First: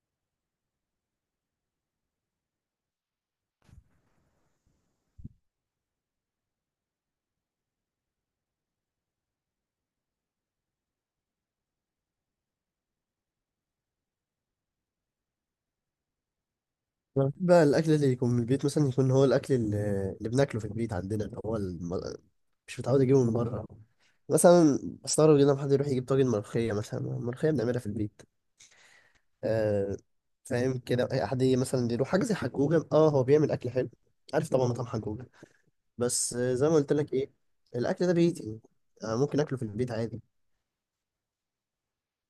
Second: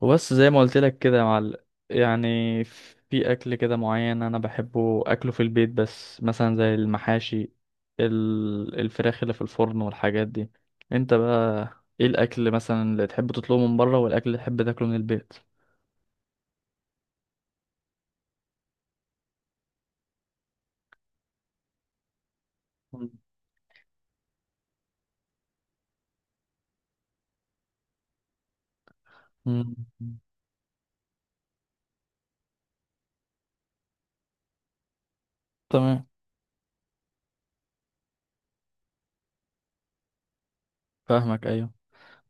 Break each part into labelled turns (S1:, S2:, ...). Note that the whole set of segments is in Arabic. S1: وبس زي ما قلت لك كده يا معلم. يعني في اكل كده معين انا بحبه اكله في البيت، بس مثلا زي المحاشي، الفراخ اللي في الفرن والحاجات دي. انت بقى ايه الاكل مثلا اللي تحب تطلبه من بره والاكل اللي تحب تاكله من البيت؟
S2: أنا بحب بقى الأكل اللي يكون من البيت، مثلا يكون هو الأكل اللي بناكله في البيت عندنا اللي هو مش متعود
S1: مم.
S2: أجيبه من بره. مثلا بستغرب جدا لما حد يروح يجيب طاجن ملوخية، مثلا الملوخية بنعملها في البيت.
S1: مم.
S2: آه. فاهم كده، أي حد يجي مثلا يروح حاجة زي حجوجة، هو بيعمل أكل حلو. عارف طبعا مطعم حجوجة.
S1: تمام.
S2: بس آه، زي ما قلت لك إيه، الأكل ده بيتي. ممكن أكله في البيت عادي.
S1: فاهمك، ايوه.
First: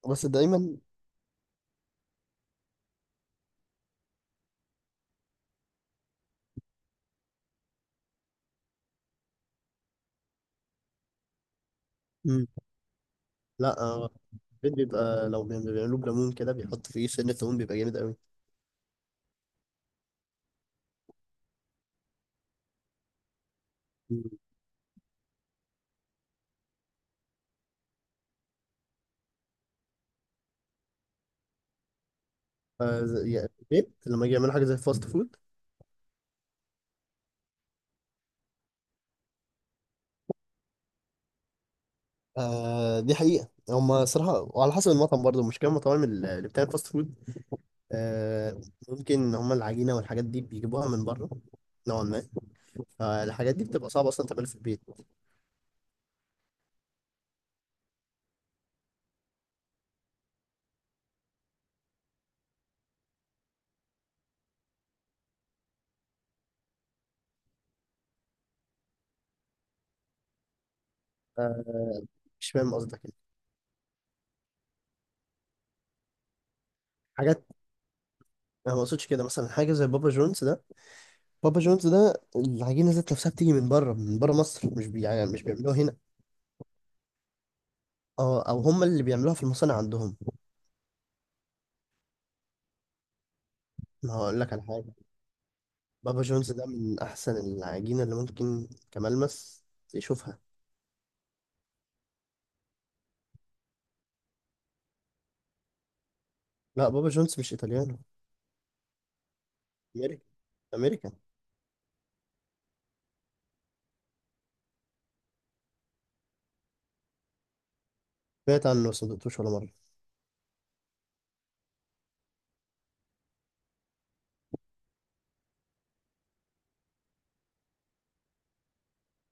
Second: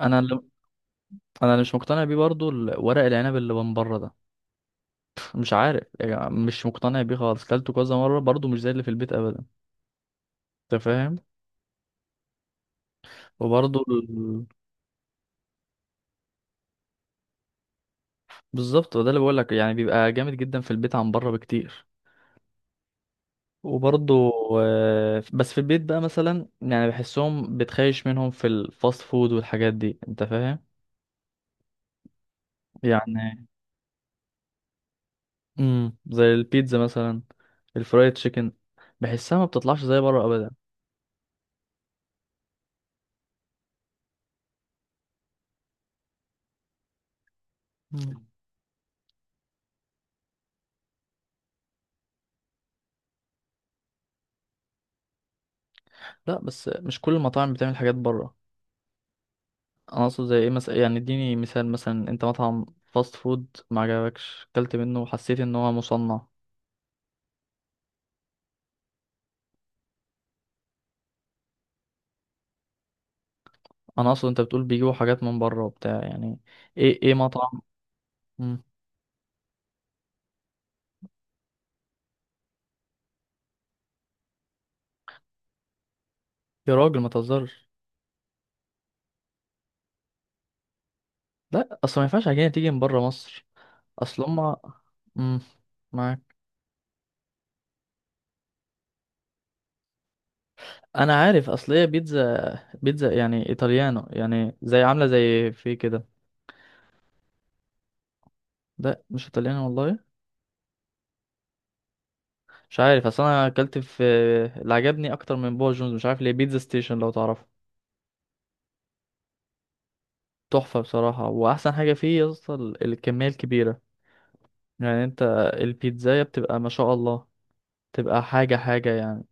S1: انا
S2: بس
S1: اللي
S2: دايما.
S1: انا اللي مش مقتنع بيه برضو ورق العنب اللي من بره ده. مش عارف، يعني مش مقتنع بيه خالص، كلته كذا مره برضو مش زي اللي في البيت ابدا. انت فاهم؟
S2: مم. لا
S1: وبرضو.
S2: آه، البيت بيبقى لو بيعملوه بليمون كده، بيحط فيه سنة ليمون بيبقى جامد أوي.
S1: بالظبط، وده اللي بقول لك، يعني بيبقى جامد جدا في البيت عن بره بكتير. وبرضه آه، بس في البيت بقى مثلا يعني بحسهم بتخيش منهم في الفاست فود والحاجات دي. انت فاهم؟
S2: آه،
S1: يعني
S2: يعني في البيت لما يجي يعملوا حاجه زي فاست فود.
S1: زي البيتزا مثلا، الفرايد تشيكن، بحسها ما بتطلعش زي بره ابدا.
S2: آه، دي حقيقه هم صراحه، وعلى حسب المطعم برضه، مش كام المطاعم اللي بتعمل فاست فود.
S1: مم.
S2: آه، ممكن هم العجينه والحاجات دي بيجيبوها من بره، نوعا ما. فالحاجات دي بتبقى صعبه اصلا تعملها في البيت.
S1: لا بس مش كل المطاعم بتعمل حاجات بره. انا اقصد زي ايه مثلا؟ يعني اديني مثال، مثلا انت مطعم فاست فود ما عجبكش اكلت منه وحسيت ان هو مصنع.
S2: آه، مش فاهم قصدك يعني.
S1: انا اقصد انت بتقول بيجيبوا حاجات من بره وبتاع يعني. ايه
S2: حاجات.
S1: مطعم. مم.
S2: انا ما اقصدش كده، مثلا حاجه زي بابا جونز ده. بابا جونز ده العجينه ذات نفسها بتيجي من بره مصر، مش بي يعني مش بيعملوها هنا.
S1: يا راجل ما تهزرش.
S2: اه، او هم اللي بيعملوها في المصانع عندهم.
S1: لا اصل ما ينفعش عجينه تيجي من بره مصر.
S2: ما
S1: اصل
S2: هقول لك
S1: هما.
S2: على حاجه.
S1: مم. معاك.
S2: بابا جونز ده من احسن العجينه اللي ممكن كملمس يشوفها.
S1: انا عارف اصل هي بيتزا. بيتزا يعني ايطاليانو، يعني زي عامله زي في كده.
S2: لا، بابا جونز مش ايطاليانو.
S1: لا مش ايطاليانو والله.
S2: امريكي، امريكان.
S1: مش عارف، اصل انا اكلت في. اللي عجبني اكتر من بابا جونز، مش عارف ليه، بيتزا ستيشن، لو تعرفه.
S2: سمعت عنه بس ما دقتوش ولا مره.
S1: تحفه بصراحه، واحسن حاجه فيه يا اسطى الكميه الكبيره. يعني انت، البيتزايه بتبقى ما شاء الله، تبقى حاجه حاجه يعني.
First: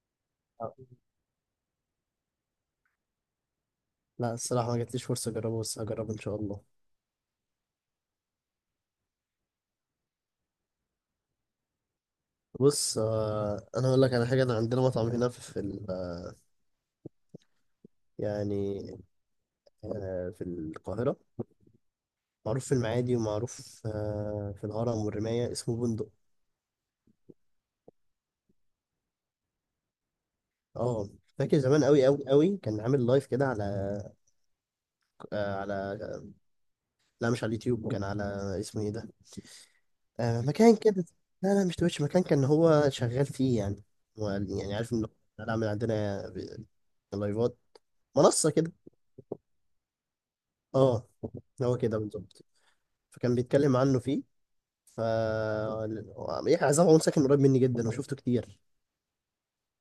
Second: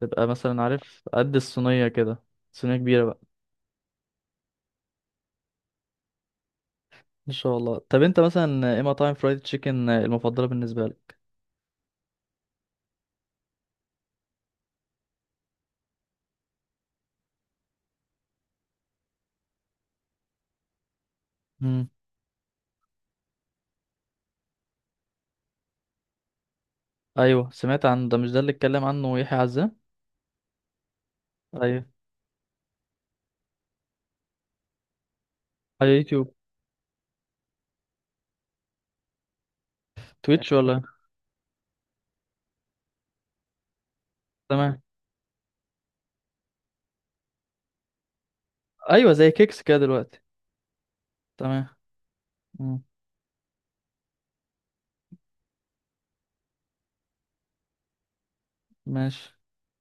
S1: تبقى مثلا،
S2: آه.
S1: عارف، قد الصينيه كده، صينيه كبيره.
S2: لا الصراحه ما جاتليش فرصه اجربه، بس هجربه ان شاء الله.
S1: ان شاء الله. طب انت مثلا ايه مطاعم فرايد تشيكن المفضله بالنسبه لك؟
S2: بص آه، انا اقول لك على حاجه. انا عندنا مطعم هنا في يعني في القاهره.
S1: مم.
S2: معروف في المعادي، ومعروف في الهرم والرمايه، اسمه بندق.
S1: ايوه سمعت عن ده، مش ده اللي اتكلم عنه يحيى عزام؟
S2: اه، فاكر زمان
S1: ايوه.
S2: قوي قوي قوي كان عامل لايف كده على. آه
S1: على
S2: على.
S1: يوتيوب؟
S2: لا مش على اليوتيوب، كان على. اسمه ايه ده؟ آه،
S1: تويتش
S2: مكان
S1: ولا؟
S2: كده. لا لا، مش تويتش، مكان كان هو شغال فيه يعني. هو يعني
S1: تمام.
S2: عارف ان هو شغال، عامل عندنا لايفات، منصة كده.
S1: ايوه زي كيكس كده دلوقتي.
S2: اه،
S1: تمام.
S2: هو كده بالظبط.
S1: مم.
S2: فكان بيتكلم عنه فيه. ف، يحيى عزام عمر ساكن قريب مني جدا، وشفته كتير.
S1: ماشي.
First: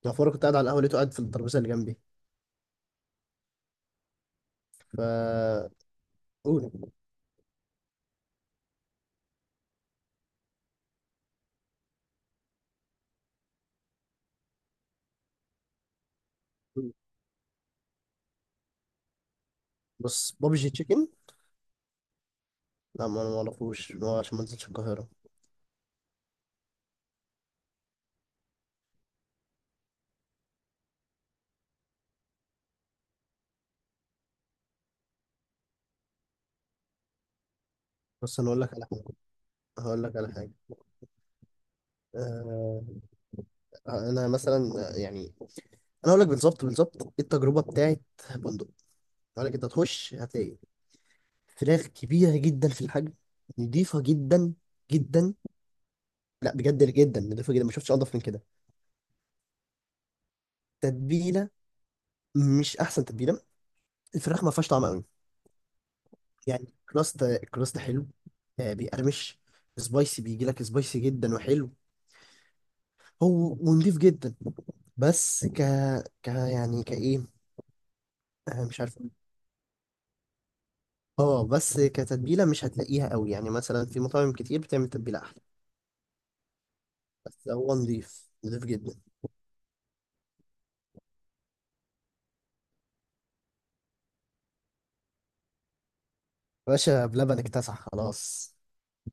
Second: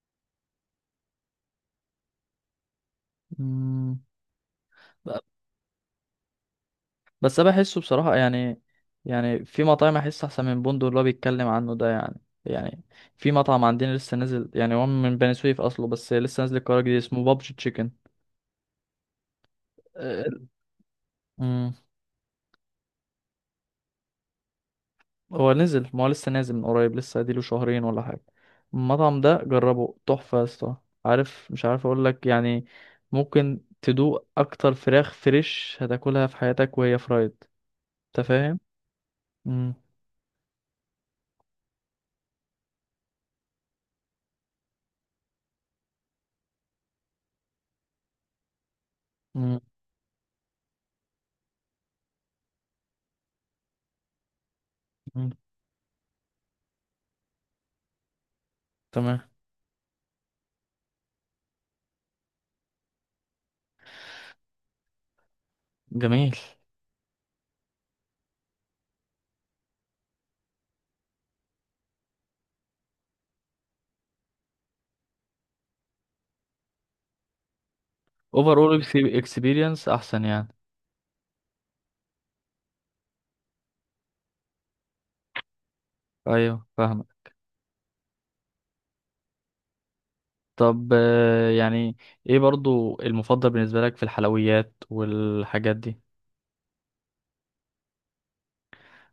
S2: يعني في مرة كنت قاعد على القهوة، لقيته قاعد في الترابيزة اللي جنبي.
S1: مم.
S2: ف.
S1: ب-
S2: قول.
S1: بس انا بحسه بصراحه يعني. يعني في مطاعم احس احسن من بوندو اللي هو بيتكلم عنه ده يعني. يعني في مطعم عندنا لسه نازل، يعني هو من بني سويف اصله، بس لسه نازل القرار جديد، اسمه بابجي
S2: بص
S1: تشيكن.
S2: بابجي تشيكن، لا ما انا ما اعرفوش، ما هو عشان ما نزلتش القاهرة.
S1: هو نزل، ما هو لسه نازل من قريب، لسه اديله شهرين ولا حاجة. المطعم ده جربه، تحفة يا اسطى. عارف، مش عارف اقول لك يعني، ممكن تدوق اكتر فراخ فريش هتاكلها في حياتك وهي فرايد. انت
S2: بص انا
S1: فاهم؟
S2: اقول لك على حاجة.
S1: مم.
S2: هقول لك على حاجة. آه، انا مثلا يعني، انا اقول لك بالظبط بالظبط إيه التجربه بتاعت بندق. اقول لك
S1: مم.
S2: انت هتخش هتلاقي فراخ كبيره جدا في الحجم، نضيفه جدا
S1: مم.
S2: جدا. لا بجد جدا، نضيفه جدا، ما شفتش انضف من كده.
S1: تمام.
S2: تتبيله، مش احسن تتبيله، الفراخ ما فيهاش طعم قوي.
S1: جميل.
S2: يعني كراست كراست حلو. آه، بيقرمش. سبايسي، بيجي لك سبايسي جدا وحلو. هو ونضيف جدا. بس ك ك يعني كايه.
S1: اوفر
S2: آه، مش
S1: اول
S2: عارف.
S1: اكسبيرينس احسن يعني.
S2: اه بس كتتبيله مش هتلاقيها قوي، يعني مثلا في مطاعم كتير بتعمل تتبيله احلى.
S1: ايوه فاهمك.
S2: بس هو نضيف نضيف جدا.
S1: طب آه، يعني ايه برضو المفضل بالنسبه لك في الحلويات والحاجات دي؟
S2: باشا بلبن اكتسح خلاص.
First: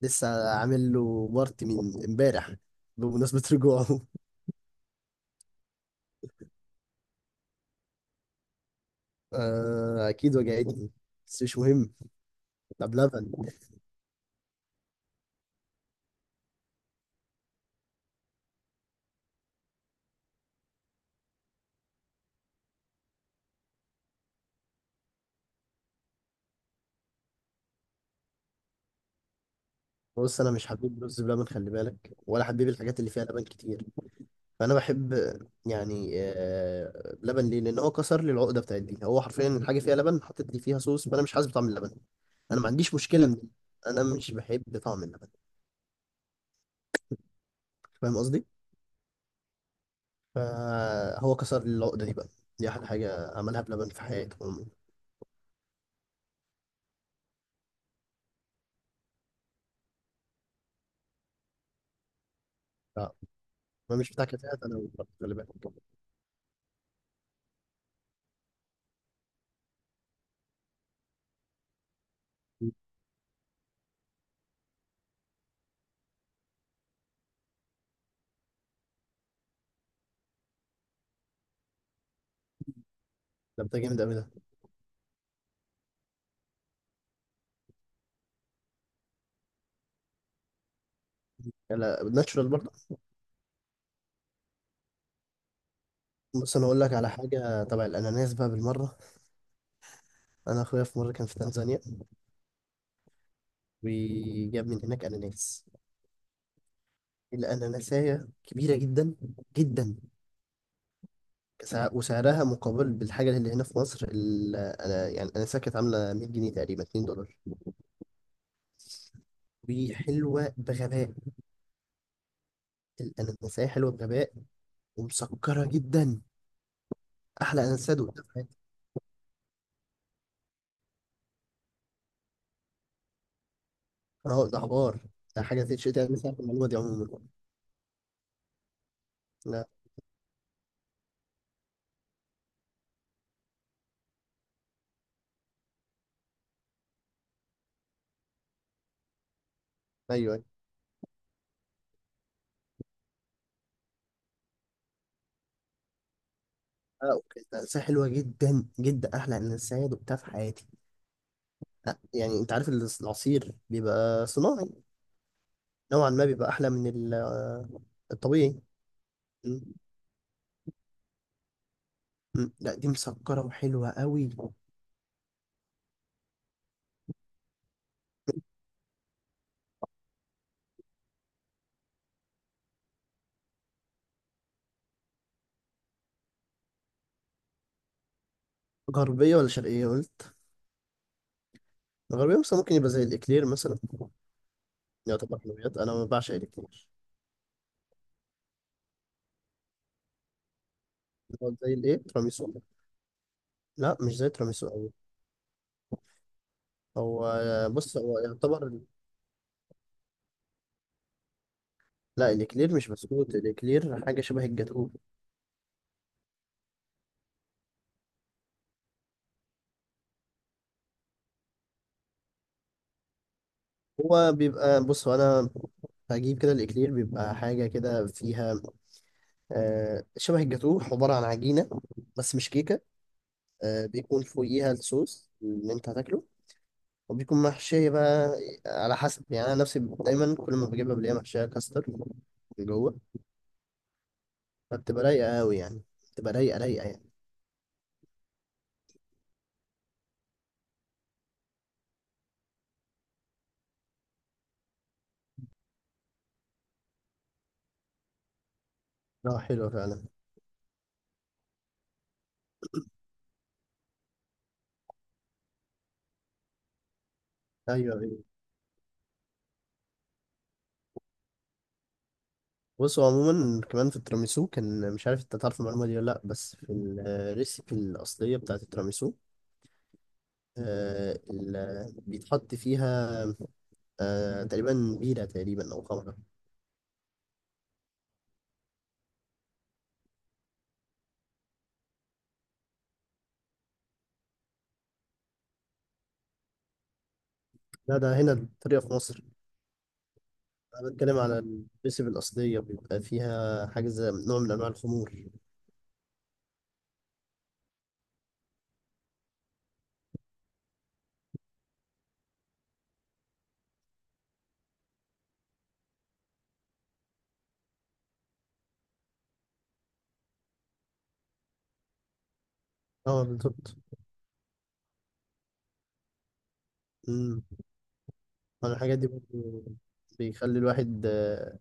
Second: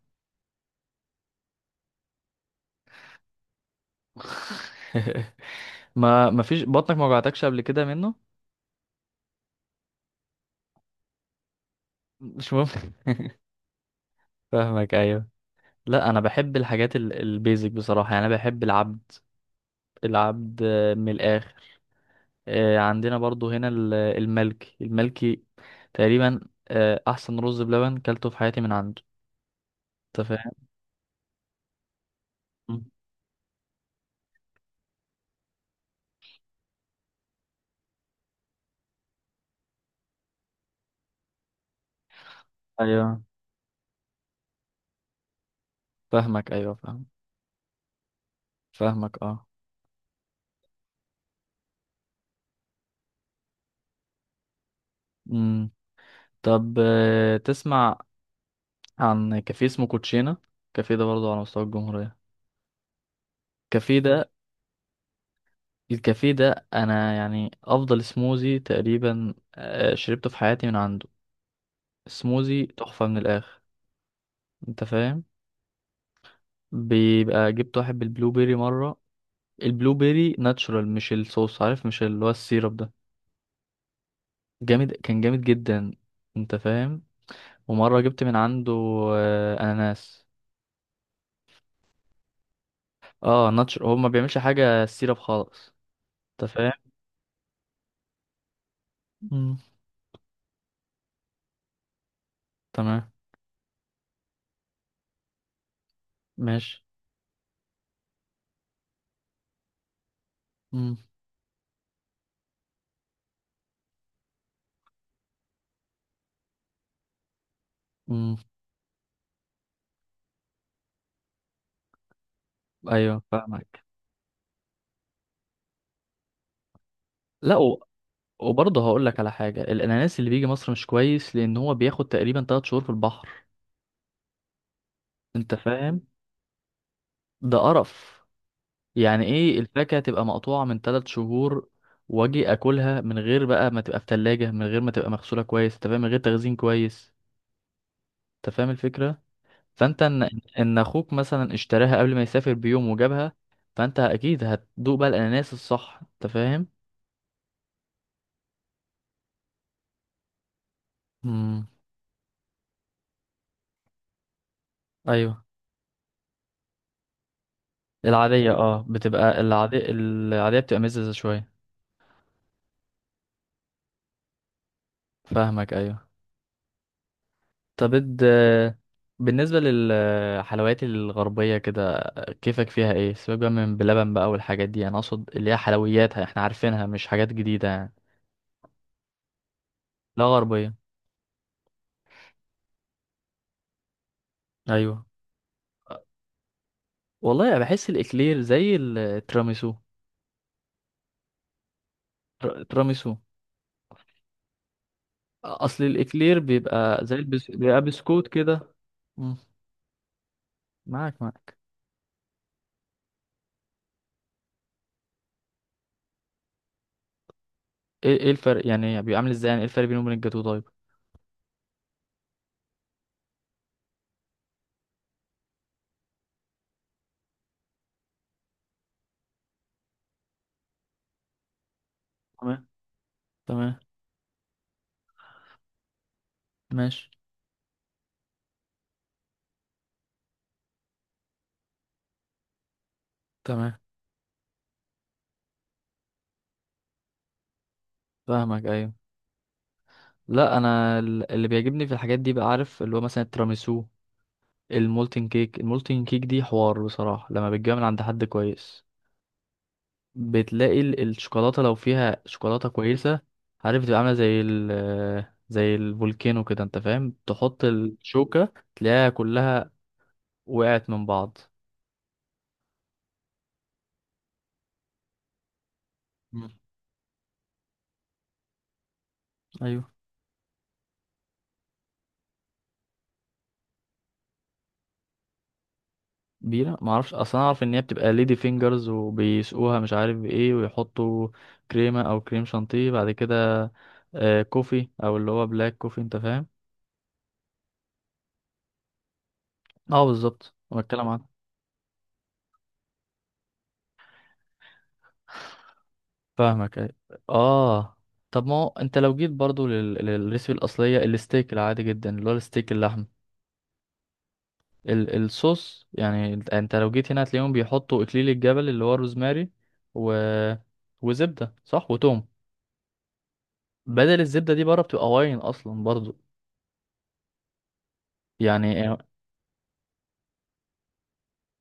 S2: لسه عامل له بارتي من امبارح، بمناسبة رجوعه
S1: ما فيش بطنك ما وجعتكش قبل كده منه؟
S2: آه أكيد وجعتني، بس مش مهم.
S1: مش
S2: ده
S1: ممكن.
S2: بلبن.
S1: فاهمك ايوه. لا انا بحب الحاجات البيزك بصراحه، يعني انا بحب العبد. العبد آه، من الاخر. آه، عندنا برضو هنا الملكي الملكي تقريبا، آه، احسن رز بلبن كلته في حياتي من عنده. انت
S2: بص أنا
S1: فاهم؟
S2: مش حبيب رز بلبن، خلي بالك، ولا حبيب
S1: مم.
S2: الحاجات اللي فيها لبن كتير. فأنا بحب، يعني بلبن ليه؟ لأن هو كسر لي العقدة بتاعت دي. هو حرفيا الحاجة فيها لبن، حطيت لي فيها صوص، فأنا مش حاسس بطعم اللبن. أنا ما عنديش
S1: ايوه
S2: مشكلة من دي. أنا مش بحب طعم اللبن.
S1: فاهمك. ايوه فاهم.
S2: فاهم قصدي؟
S1: فاهمك اه.
S2: فهو كسر العقدة دي بقى. دي أحلى حاجة عملها بلبن في حياته عموما.
S1: امم طب آه، تسمع عن كافيه اسمه كوتشينا؟ كافيه ده برضو على مستوى الجمهوريه.
S2: آه. ما
S1: الكافيه
S2: مش بتاع
S1: ده
S2: كافيهات أنا والله، خلي بالك.
S1: الكافيه ده انا يعني افضل سموزي تقريبا آه، شربته في حياتي من عنده. سموزي تحفة من الاخر. انت فاهم؟ بيبقى جبت واحد بالبلو بيري مرة. البلو بيري ناتشورال، مش الصوص، عارف؟ مش اللي هو السيرب ده.
S2: ده بتاع جامد أوي ده.
S1: جامد، كان جامد جدا. انت فاهم؟ ومرة جبت من عنده اناناس.
S2: لا ناتشورال برضه.
S1: اه ناتشورال، هو ما بيعملش حاجة سيرب خالص. انت
S2: بص أنا
S1: فاهم؟
S2: أقول لك على حاجة تبع الأناناس بقى بالمرة.
S1: مم.
S2: أنا أخويا في مرة كان في تنزانيا،
S1: تمام.
S2: وجاب من هناك أناناس.
S1: ماشي.
S2: الأناناسية كبيرة جدا جدا.
S1: مم.
S2: وسعرها مقابل بالحاجة اللي هنا في مصر، أنا يعني الأناناسية كانت عاملة 100 جنيه تقريبا، 2 دولار.
S1: مم.
S2: وحلوة بغباء.
S1: ايوه
S2: الأناناسية
S1: فاهمك.
S2: حلوة بغباء، ومسكرة جدا.
S1: لا.
S2: احلى انسد وقتها في حياتي.
S1: وبرضه هقول لك على حاجة، الأناناس اللي بيجي مصر مش كويس، لأن هو بياخد تقريبا 3 شهور في البحر.
S2: اه، ده حوار. ده
S1: أنت
S2: حاجه تتشتي،
S1: فاهم؟
S2: انا مش عارف المعلومه دي عموما.
S1: ده قرف. يعني إيه
S2: لا.
S1: الفاكهة تبقى مقطوعة من 3 شهور، وأجي أكلها من غير بقى ما تبقى في تلاجة، من غير ما تبقى مغسولة كويس، أنت فاهم، من غير تخزين كويس. أنت فاهم الفكرة؟ فأنت إن
S2: ايوه ايوه.
S1: إن أخوك مثلا اشتراها قبل ما يسافر بيوم وجابها، فأنت أكيد هتدوق بقى الأناناس الصح. أنت فاهم؟
S2: اه اوكي، ده انسة حلوه جدا جدا، احلى انسد وقتها في حياتي.
S1: امم
S2: يعني انت عارف العصير بيبقى صناعي،
S1: أيوه.
S2: نوعا ما بيبقى احلى من
S1: العادية
S2: الطبيعي.
S1: اه بتبقى
S2: م-
S1: العادية بتبقى مززة شوية.
S2: لا دي مسكره وحلوه قوي.
S1: فاهمك أيوه. طب بالنسبة للحلويات الغربية كده، كيفك فيها؟ ايه؟ سيبك بقى من بلبن بقى والحاجات دي، انا اقصد اللي هي حلوياتها احنا عارفينها، مش حاجات جديدة يعني.
S2: غربيه ولا شرقيه
S1: لا
S2: قلت؟
S1: غربية.
S2: غربيه مثلا، ممكن يبقى زي الاكلير مثلا.
S1: ايوه
S2: يعتبر حلويات، انا ما بعشق الاكلير.
S1: والله، أنا بحس الاكلير زي التراميسو،
S2: هو زي الايه، تراميسو؟
S1: تراميسو.
S2: لا مش زي تراميسو قوي.
S1: اصل الاكلير بيبقى زي
S2: هو
S1: بيبقى
S2: بص هو
S1: بسكوت كده.
S2: يعتبر.
S1: مم، معاك معاك.
S2: لا الاكلير مش بسكوت، الاكلير حاجه شبه الجاتوه.
S1: ايه الفرق يعني؟ بيبقى عامل ازاي يعني؟ ايه الفرق بينه وبين الجاتو طيب؟
S2: هو بيبقى بص هو انا هجيب كده. الاكلير بيبقى حاجه كده فيها آه شبه الجاتوه، عباره عن عجينه بس مش
S1: تمام.
S2: كيكه.
S1: تمام.
S2: آه، بيكون فوقيها الصوص اللي انت هتاكله،
S1: ماشي.
S2: وبيكون محشيه بقى على حسب. يعني انا نفسي دايما كل ما بجيبها بلاقيها محشيه كاستر من جوه.
S1: تمام.
S2: فبتبقى رايقه قوي يعني، بتبقى رايقه رايقه يعني.
S1: فاهمك ايوه. لا انا اللي بيعجبني في الحاجات دي بقى، عارف، اللي هو مثلا التراميسو، المولتن كيك. المولتن كيك دي حوار بصراحة لما بتجيبها من عند حد كويس.
S2: اه حلوه فعلا.
S1: بتلاقي الشوكولاتة لو فيها شوكولاتة كويسة، عارف، بتبقى عاملة زي الفولكانو كده، انت فاهم؟ تحط
S2: ايوه ايوه.
S1: الشوكة تلاقيها كلها وقعت من بعض.
S2: بص هو عموما كمان في التيراميسو، كان مش عارف انت تعرف المعلومه دي ولا لا،
S1: مم.
S2: بس في الريسيبي الاصليه بتاعت التيراميسو،
S1: ايوه،
S2: آه بيتحط فيها آه تقريبا بيرة، تقريبا او خمره.
S1: بيرة، ما اعرفش اصلا، اعرف ان هي بتبقى ليدي فينجرز وبيسقوها مش عارف بايه، ويحطوا كريمة او كريم شانتيه بعد كده، كوفي او اللي هو بلاك كوفي، انت فاهم؟
S2: لا ده هنا الطريقه في مصر.
S1: اه بالظبط، انا
S2: انا
S1: بتكلم
S2: بتكلم
S1: عن.
S2: على الريسيبي الاصليه، بيبقى فيها حاجه زي نوع من انواع الخمور.
S1: فاهمك أيوة. اه. طب ما هو انت لو جيت برضو للريسبي الاصلية، الستيك العادي جدا اللي هو الستيك اللحم، الصوص يعني. انت أنت لو جيت هنا هتلاقيهم بيحطوا اكليل الجبل اللي هو الروزماري، و... وزبدة صح، وتوم.
S2: اه بالظبط.
S1: بدل الزبدة دي بره بتبقى واين اصلا برضو
S2: امم. انا
S1: يعني.
S2: الحاجات دي برضه بيخلي الواحد آه،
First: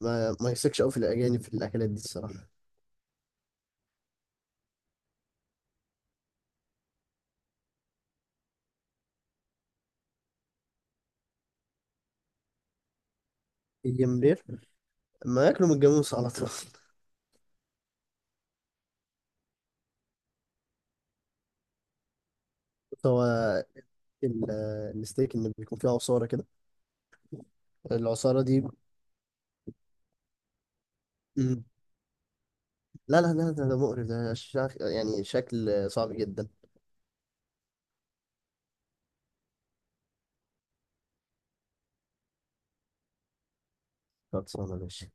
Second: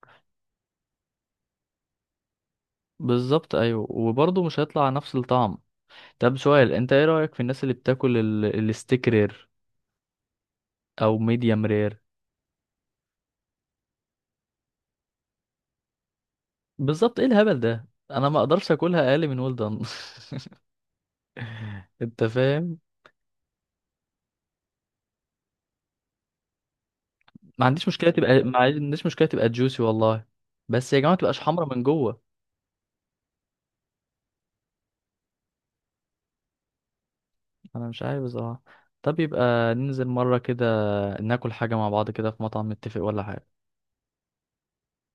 S2: ما يثقش قوي في الاجانب في الاكلات دي الصراحه.
S1: بالظبط، ايوه، وبرضه مش هيطلع نفس الطعم. طب سؤال، انت ايه رأيك في الناس اللي بتاكل الستيك رير او ميديم رير؟
S2: الجمبري، ما ياكلوا من الجاموس على طول.
S1: بالظبط، ايه الهبل ده، انا ما اقدرش اكلها اقل من ويل دان. انت فاهم؟
S2: هو الستيك اللي بيكون فيه عصارة كده،
S1: ما عنديش مشكله تبقى
S2: العصارة
S1: ما
S2: دي.
S1: عنديش مشكله تبقى جوسي والله. بس يا جماعه ما تبقاش
S2: مم.
S1: حمرا من جوه.
S2: لا لا لا، ده مقرف، ده يعني شكل صعب جدا.
S1: انا مش عارف بصراحه. طب يبقى ننزل مره كده ناكل حاجه مع بعض كده في مطعم، نتفق ولا حاجه؟
S2: خلصانة ماشي.